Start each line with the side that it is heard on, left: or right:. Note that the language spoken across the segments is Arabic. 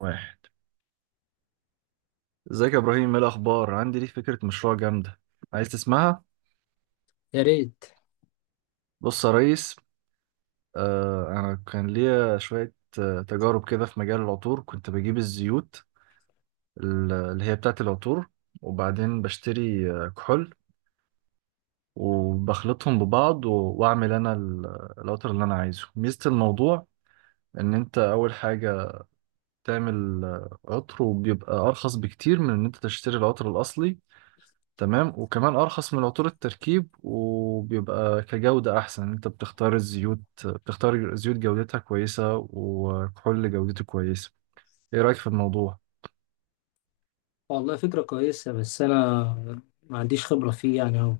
right: واحد. ازيك يا ابراهيم، ايه الاخبار؟ عندي ليك فكره مشروع جامده، عايز تسمعها؟
left: يا ريت.
right: بص يا ريس. انا كان ليا شويه تجارب كده في مجال العطور. كنت بجيب الزيوت اللي هي بتاعه العطور، وبعدين بشتري كحول وبخلطهم ببعض واعمل انا العطر اللي انا عايزه. ميزه الموضوع ان انت اول حاجه تعمل عطر، وبيبقى ارخص بكتير من ان انت تشتري العطر الاصلي، تمام؟ وكمان ارخص من عطور التركيب، وبيبقى كجودة احسن. انت بتختار الزيوت، بتختار زيوت جودتها كويسة وكحول جودته كويسة. ايه رأيك في الموضوع؟
left: والله فكرة كويسة، بس أنا ما عنديش خبرة فيه يعني أهو.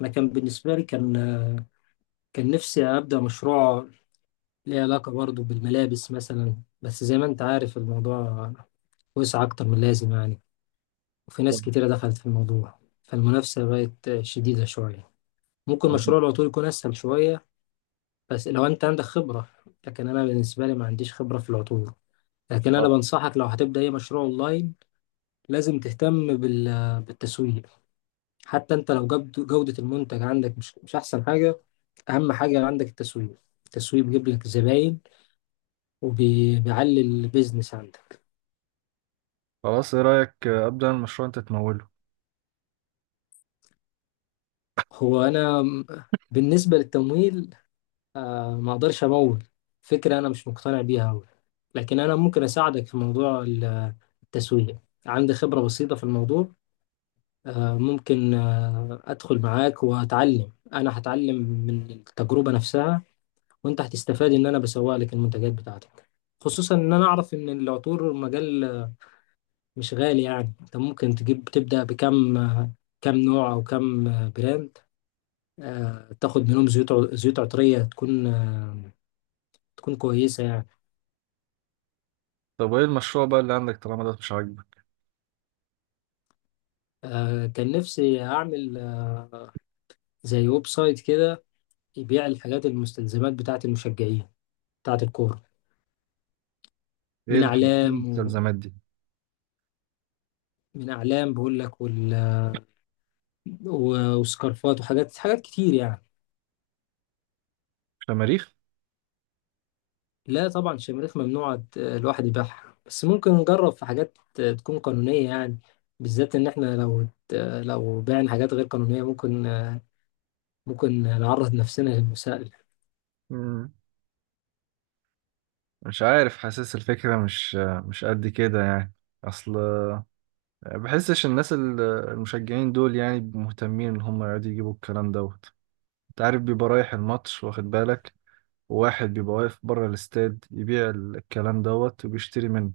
left: أنا كان بالنسبة لي كان نفسي أبدأ مشروع ليه علاقة برضه بالملابس مثلا. بس زي ما أنت عارف الموضوع وسع أكتر من اللازم يعني، وفي
right: طب
left: ناس كتيرة دخلت في الموضوع فالمنافسة بقت شديدة شوية. ممكن
right: طب-
left: مشروع العطور يكون أسهل شوية، بس لو أنت عندك خبرة. لكن أنا بالنسبة لي ما عنديش خبرة في العطور. لكن
right: آه،
left: أنا بنصحك لو هتبدأ أي مشروع أونلاين لازم تهتم بالتسويق. حتى انت لو جودة المنتج عندك مش احسن حاجة. اهم حاجة عندك التسويق. التسويق بيجيب لك زباين وبيعلي البيزنس عندك.
right: خلاص، ايه رأيك ابدأ المشروع انت تموله؟
left: هو انا م- بالنسبة للتمويل، ما اقدرش امول. فكرة انا مش مقتنع بيها أوي. لكن انا ممكن اساعدك في موضوع التسويق. عندي خبرة بسيطة في الموضوع. ممكن ادخل معاك واتعلم. انا هتعلم من التجربة نفسها، وانت هتستفاد ان انا بسوق لك المنتجات بتاعتك. خصوصا ان انا اعرف ان العطور مجال مش غالي يعني. انت ممكن تجيب تبدا كم نوع او كم براند. تاخد منهم زيوت عطريه تكون كويسه يعني.
right: طب ايه المشروع بقى اللي عندك طالما ده مش عاجبك؟
left: كان نفسي اعمل، زي ويب سايت كده يبيع الحاجات المستلزمات بتاعه المشجعين بتاعه الكوره. من
right: إيه
left: اعلام و...
right: المستلزمات دي؟
left: من اعلام بقول لك وسكارفات وحاجات كتير يعني.
right: شماريخ.
left: لا طبعا الشماريخ ممنوع الواحد يبيعها، بس ممكن نجرب في حاجات تكون قانونية يعني. بالذات إن إحنا لو بعنا حاجات غير قانونية ممكن نعرض نفسنا للمساءلة.
right: مم، مش عارف، حاسس الفكرة مش قد كده يعني. اصل بحسش الناس المشجعين دول يعني مهتمين ان هم يقعدوا يجيبوا الكلام دوت. انت عارف، بيبقى رايح الماتش واخد بالك، وواحد بيبقى واقف بره الاستاد يبيع الكلام دوت وبيشتري منه.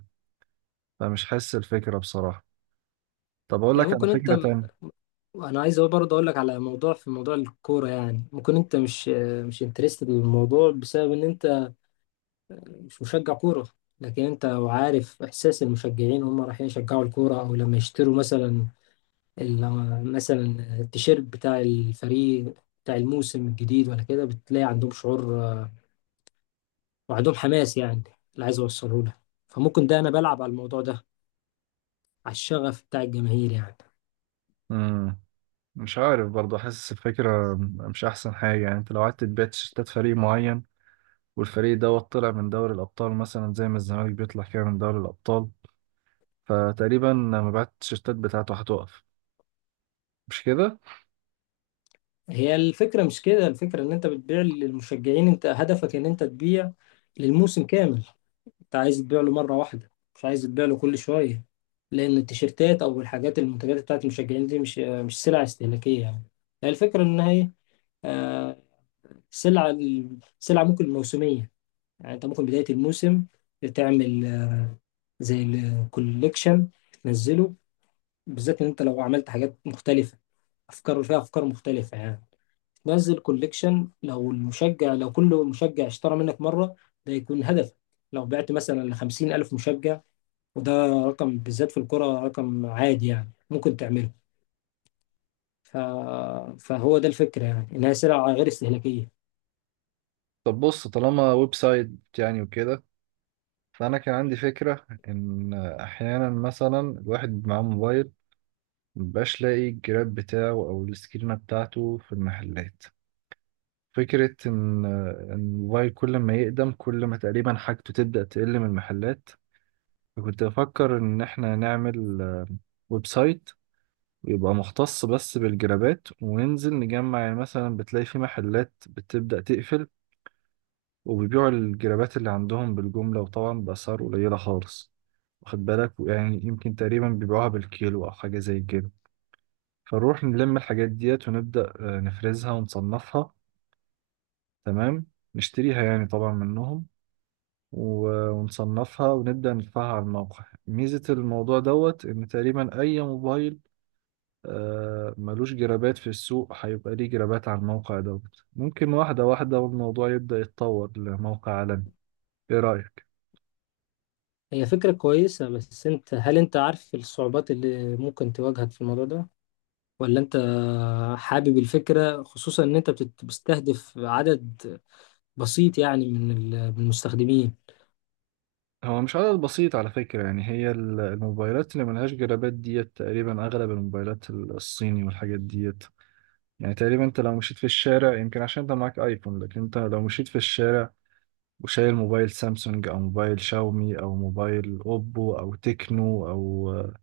right: فمش حاسس الفكرة بصراحة. طب اقول
left: يعني
right: لك على
left: ممكن
right: فكرة تانية.
left: أنا عايز برضه أقول لك على موضوع الكورة يعني، ممكن أنت مش انترستد بالموضوع بسبب إن أنت مش مشجع كورة. لكن أنت لو عارف إحساس المشجعين وهم رايحين يشجعوا الكورة أو لما يشتروا مثلا التيشيرت بتاع الفريق بتاع الموسم الجديد. ولا كده بتلاقي عندهم شعور، وعندهم حماس يعني، اللي عايز اوصله لها. فممكن ده انا بلعب على الموضوع ده، على الشغف بتاع الجماهير يعني.
right: امم مش عارف برضه، حاسس الفكرة مش احسن حاجة. يعني انت لو قعدت تبيع تيشيرتات فريق معين والفريق دوت طلع من دوري الابطال، مثلا زي ما الزمالك بيطلع كده من دوري الابطال، فتقريبا مبيعات التيشيرتات بتاعته هتقف، مش كده؟
left: هي الفكرة مش كده. الفكرة ان انت بتبيع للمشجعين، انت هدفك ان انت تبيع للموسم كامل. انت عايز تبيع له مرة واحدة، مش عايز تبيع له كل شوية. لان التيشيرتات او الحاجات المنتجات بتاعت المشجعين دي مش سلع استهلاكية يعني. هي الفكرة ان هي، آه، سلعة ممكن موسمية. يعني انت ممكن بداية الموسم تعمل، زي الكوليكشن تنزله. بالذات ان انت لو عملت حاجات مختلفة، افكار فيها افكار مختلفة يعني. تنزل كوليكشن، لو كل مشجع اشترى منك مرة ده يكون هدف. لو بعت مثلا لـ50,000 مشجع، وده رقم بالذات في الكرة رقم عادي يعني ممكن تعمله. ف... فهو ده الفكرة يعني إنها سلعة غير استهلاكية.
right: طب بص، طالما ويب سايت يعني وكده، فأنا كان عندي فكرة إن أحيانا مثلا الواحد معاه موبايل مبقاش لاقي الجراب بتاعه أو السكرينة بتاعته في المحلات. فكرة إن الموبايل كل ما يقدم، كل ما تقريبا حاجته تبدأ تقل من المحلات. فكنت بفكر إن إحنا نعمل ويب سايت، ويبقى مختص بس بالجرابات، وننزل نجمع. يعني مثلا بتلاقي في محلات بتبدأ تقفل، وبيبيعوا الجرابات اللي عندهم بالجملة، وطبعا بأسعار قليلة خالص. واخد بالك؟ يعني يمكن تقريبا بيبيعوها بالكيلو أو حاجة زي كده. فنروح نلم الحاجات ديت، ونبدأ نفرزها ونصنفها، تمام، نشتريها يعني طبعا منهم ونصنفها ونبدأ ندفعها على الموقع. ميزة الموضوع دوت إن تقريبا أي موبايل ملوش جرابات في السوق هيبقى ليه جرابات على الموقع دوت. ممكن واحدة واحدة والموضوع يبدأ يتطور لموقع عالمي. إيه رأيك؟
left: هي فكرة كويسة، بس انت عارف الصعوبات اللي ممكن تواجهك في الموضوع ده، ولا انت حابب الفكرة؟ خصوصا ان انت بتستهدف عدد بسيط يعني، من المستخدمين.
right: هو مش عدد بسيط على فكرة. يعني هي الموبايلات اللي ملهاش جرابات ديت تقريبا أغلب الموبايلات، الصيني والحاجات ديت. يعني تقريبا أنت لو مشيت في الشارع، يمكن عشان أنت معاك آيفون، لكن أنت لو مشيت في الشارع وشايل موبايل سامسونج أو موبايل شاومي أو موبايل أوبو أو تكنو أو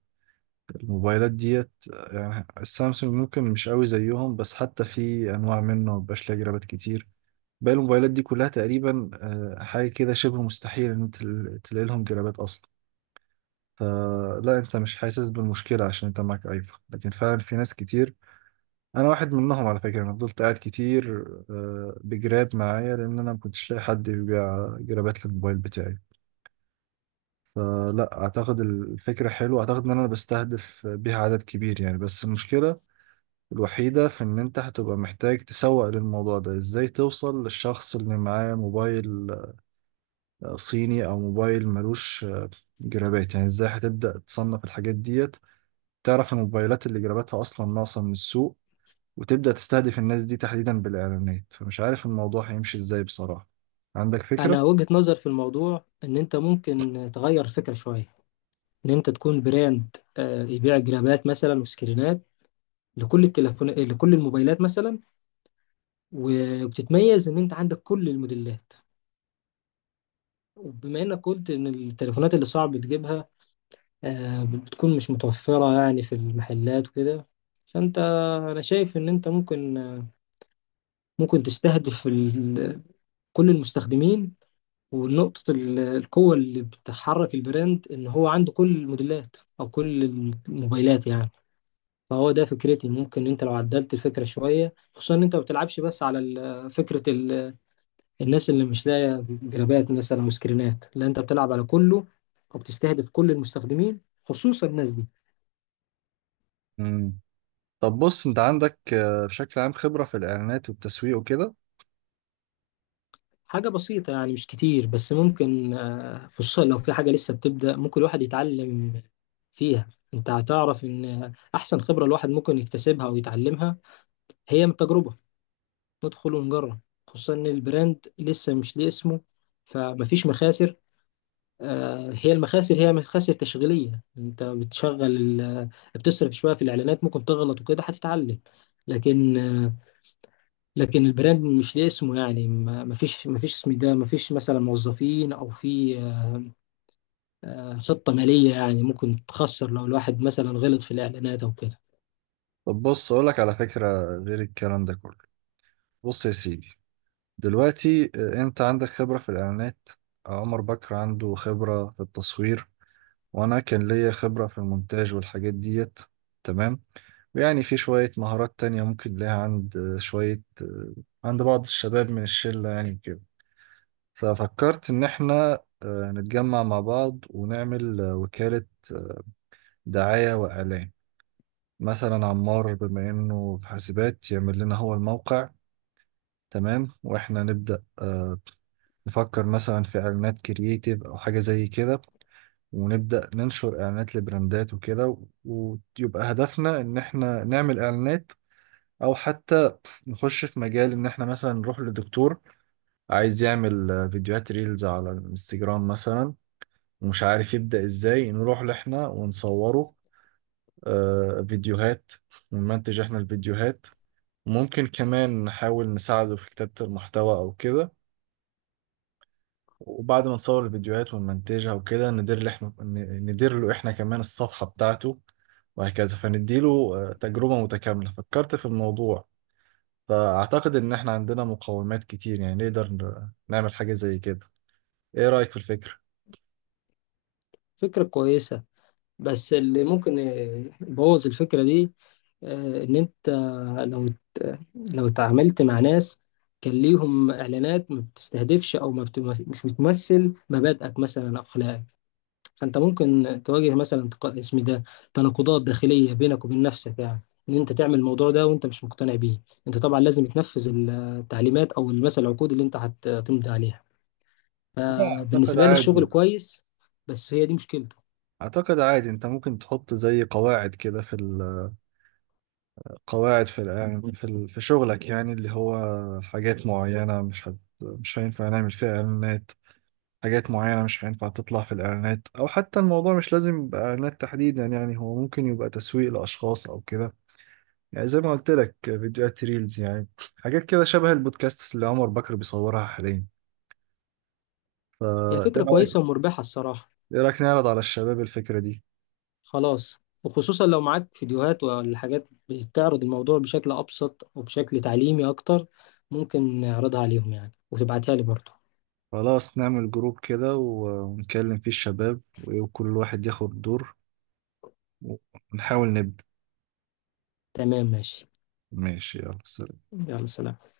right: الموبايلات ديت، يعني السامسونج ممكن مش قوي زيهم، بس حتى في أنواع منه مبقاش ليها جرابات كتير. باقي الموبايلات دي كلها تقريبا حاجة كده شبه مستحيل إن أنت تلاقي لهم جرابات أصلا. فلا، انت مش حاسس بالمشكله عشان انت معاك ايفون، لكن فعلا في ناس كتير. انا واحد منهم على فكره. انا فضلت قاعد كتير بجراب معايا لان انا ما كنتش لاقي حد يبيع جرابات للموبايل بتاعي. فلا اعتقد الفكره حلوه، اعتقد ان انا بستهدف بيها عدد كبير يعني. بس المشكله الوحيده في ان انت هتبقى محتاج تسوق للموضوع ده. ازاي توصل للشخص اللي معاه موبايل صيني او موبايل ملوش جرابات؟ يعني ازاي هتبدا تصنف الحاجات ديت؟ تعرف ان الموبايلات اللي جراباتها اصلا ناقصه من السوق، وتبدا تستهدف الناس دي تحديدا بالاعلانات. فمش عارف الموضوع هيمشي ازاي بصراحه. عندك فكره؟
left: انا وجهة نظر في الموضوع ان انت ممكن تغير الفكرة شوية. ان انت تكون براند يبيع جرابات مثلا وسكرينات، لكل الموبايلات مثلا. وبتتميز ان انت عندك كل الموديلات. وبما انك قلت ان التليفونات اللي صعب تجيبها بتكون مش متوفرة يعني في المحلات وكده. فأنت أنا شايف إن أنت ممكن تستهدف كل المستخدمين. ونقطة القوة اللي بتحرك البراند إن هو عنده كل الموديلات أو كل الموبايلات يعني. فهو ده فكرتي. ممكن أنت لو عدلت الفكرة شوية، خصوصا إن أنت ما بتلعبش بس على فكرة الناس اللي مش لاقية جرابات مثلا وسكرينات. لا أنت بتلعب على كله، وبتستهدف كل المستخدمين خصوصا الناس دي.
right: امم طب بص، انت عندك بشكل عام خبره في الاعلانات والتسويق وكده؟
left: حاجة بسيطة يعني مش كتير، بس ممكن، خصوصا لو في حاجة لسه بتبدأ ممكن الواحد يتعلم فيها. انت هتعرف ان احسن خبرة الواحد ممكن يكتسبها او يتعلمها هي من التجربة. ندخل ونجرب. خصوصا ان البراند لسه مش ليه اسمه، فمفيش مخاسر. هي المخاسر هي مخاسر تشغيلية. انت بتشغل ال- بتصرف شوية في الاعلانات ممكن تغلط وكده هتتعلم. لكن آه، لكن البراند مش ليه اسمه يعني، ما فيش اسم ده، ما فيش مثلا موظفين، او في، خطة مالية يعني ممكن تخسر لو الواحد مثلا غلط في الاعلانات او كده.
right: طب بص اقولك على فكره، غير الكلام ده كله. بص يا سيدي، دلوقتي انت عندك خبره في الاعلانات، عمر بكر عنده خبره في التصوير، وانا كان ليا خبره في المونتاج والحاجات ديت، تمام. يعني في شوية مهارات تانية ممكن ليها عند شوية، عند بعض الشباب من الشلة يعني كده. ففكرت إن إحنا نتجمع مع بعض ونعمل وكالة دعاية وإعلان. مثلا عمار بما إنه في حاسبات يعمل لنا هو الموقع، تمام، وإحنا نبدأ نفكر مثلا في إعلانات كرييتيف أو حاجة زي كده، ونبدأ ننشر إعلانات لبراندات وكده. ويبقى هدفنا إن إحنا نعمل إعلانات، أو حتى نخش في مجال ان احنا مثلا نروح لدكتور عايز يعمل فيديوهات ريلز على الانستجرام مثلا، ومش عارف يبدأ ازاي، نروح لإحنا ونصوره فيديوهات، ونمنتج احنا الفيديوهات. ممكن كمان نحاول نساعده في كتابة المحتوى او كده. وبعد ما نصور الفيديوهات ونمنتجها وكده، ندير له احنا كمان الصفحة بتاعته وهكذا. فنديله تجربة متكاملة. فكرت في الموضوع، فأعتقد إن إحنا عندنا مقومات كتير يعني، نقدر نعمل حاجة زي كده. إيه رأيك في الفكرة؟
left: فكرة كويسة، بس اللي ممكن يبوظ الفكرة دي، ان انت لو لو اتعاملت مع ناس كان ليهم اعلانات ما بتستهدفش او ما بت- مش بتمثل مبادئك مثلا اخلاقك. فانت ممكن تواجه مثلا، اسم ده، تناقضات داخليه بينك وبين نفسك يعني. ان انت تعمل الموضوع ده وانت مش مقتنع بيه، انت طبعا لازم تنفذ التعليمات او مثلا العقود اللي انت هتمضي عليها.
right: لا أعتقد
left: فبالنسبه لي الشغل
right: عادي.
left: كويس. بس هي دي مشكلته.
right: أعتقد عادي، أنت ممكن تحط زي قواعد كده في القواعد، في في في شغلك، يعني اللي هو حاجات معينة مش هينفع نعمل فيها إعلانات، حاجات معينة مش هينفع تطلع في الإعلانات. أو حتى الموضوع مش لازم يبقى إعلانات تحديدا، يعني هو ممكن يبقى تسويق لأشخاص أو كده. يعني زي ما قلت لك، فيديوهات ريلز يعني، حاجات كده شبه البودكاست اللي عمر بكر بيصورها حاليا. فا
left: هي
right: إيه
left: فكره
right: رأيك؟
left: كويسه ومربحه الصراحه.
right: إيه رأيك نعرض على الشباب الفكرة دي؟
left: خلاص. وخصوصا لو معاك فيديوهات ولا حاجات بتعرض الموضوع بشكل ابسط وبشكل تعليمي اكتر، ممكن نعرضها عليهم يعني، وتبعتها لي برضه.
right: خلاص، نعمل جروب كده ونكلم فيه الشباب وكل واحد ياخد دور، ونحاول نبدأ.
left: تمام ماشي.
right: ماشي، يلا سلام.
left: يلا سلام.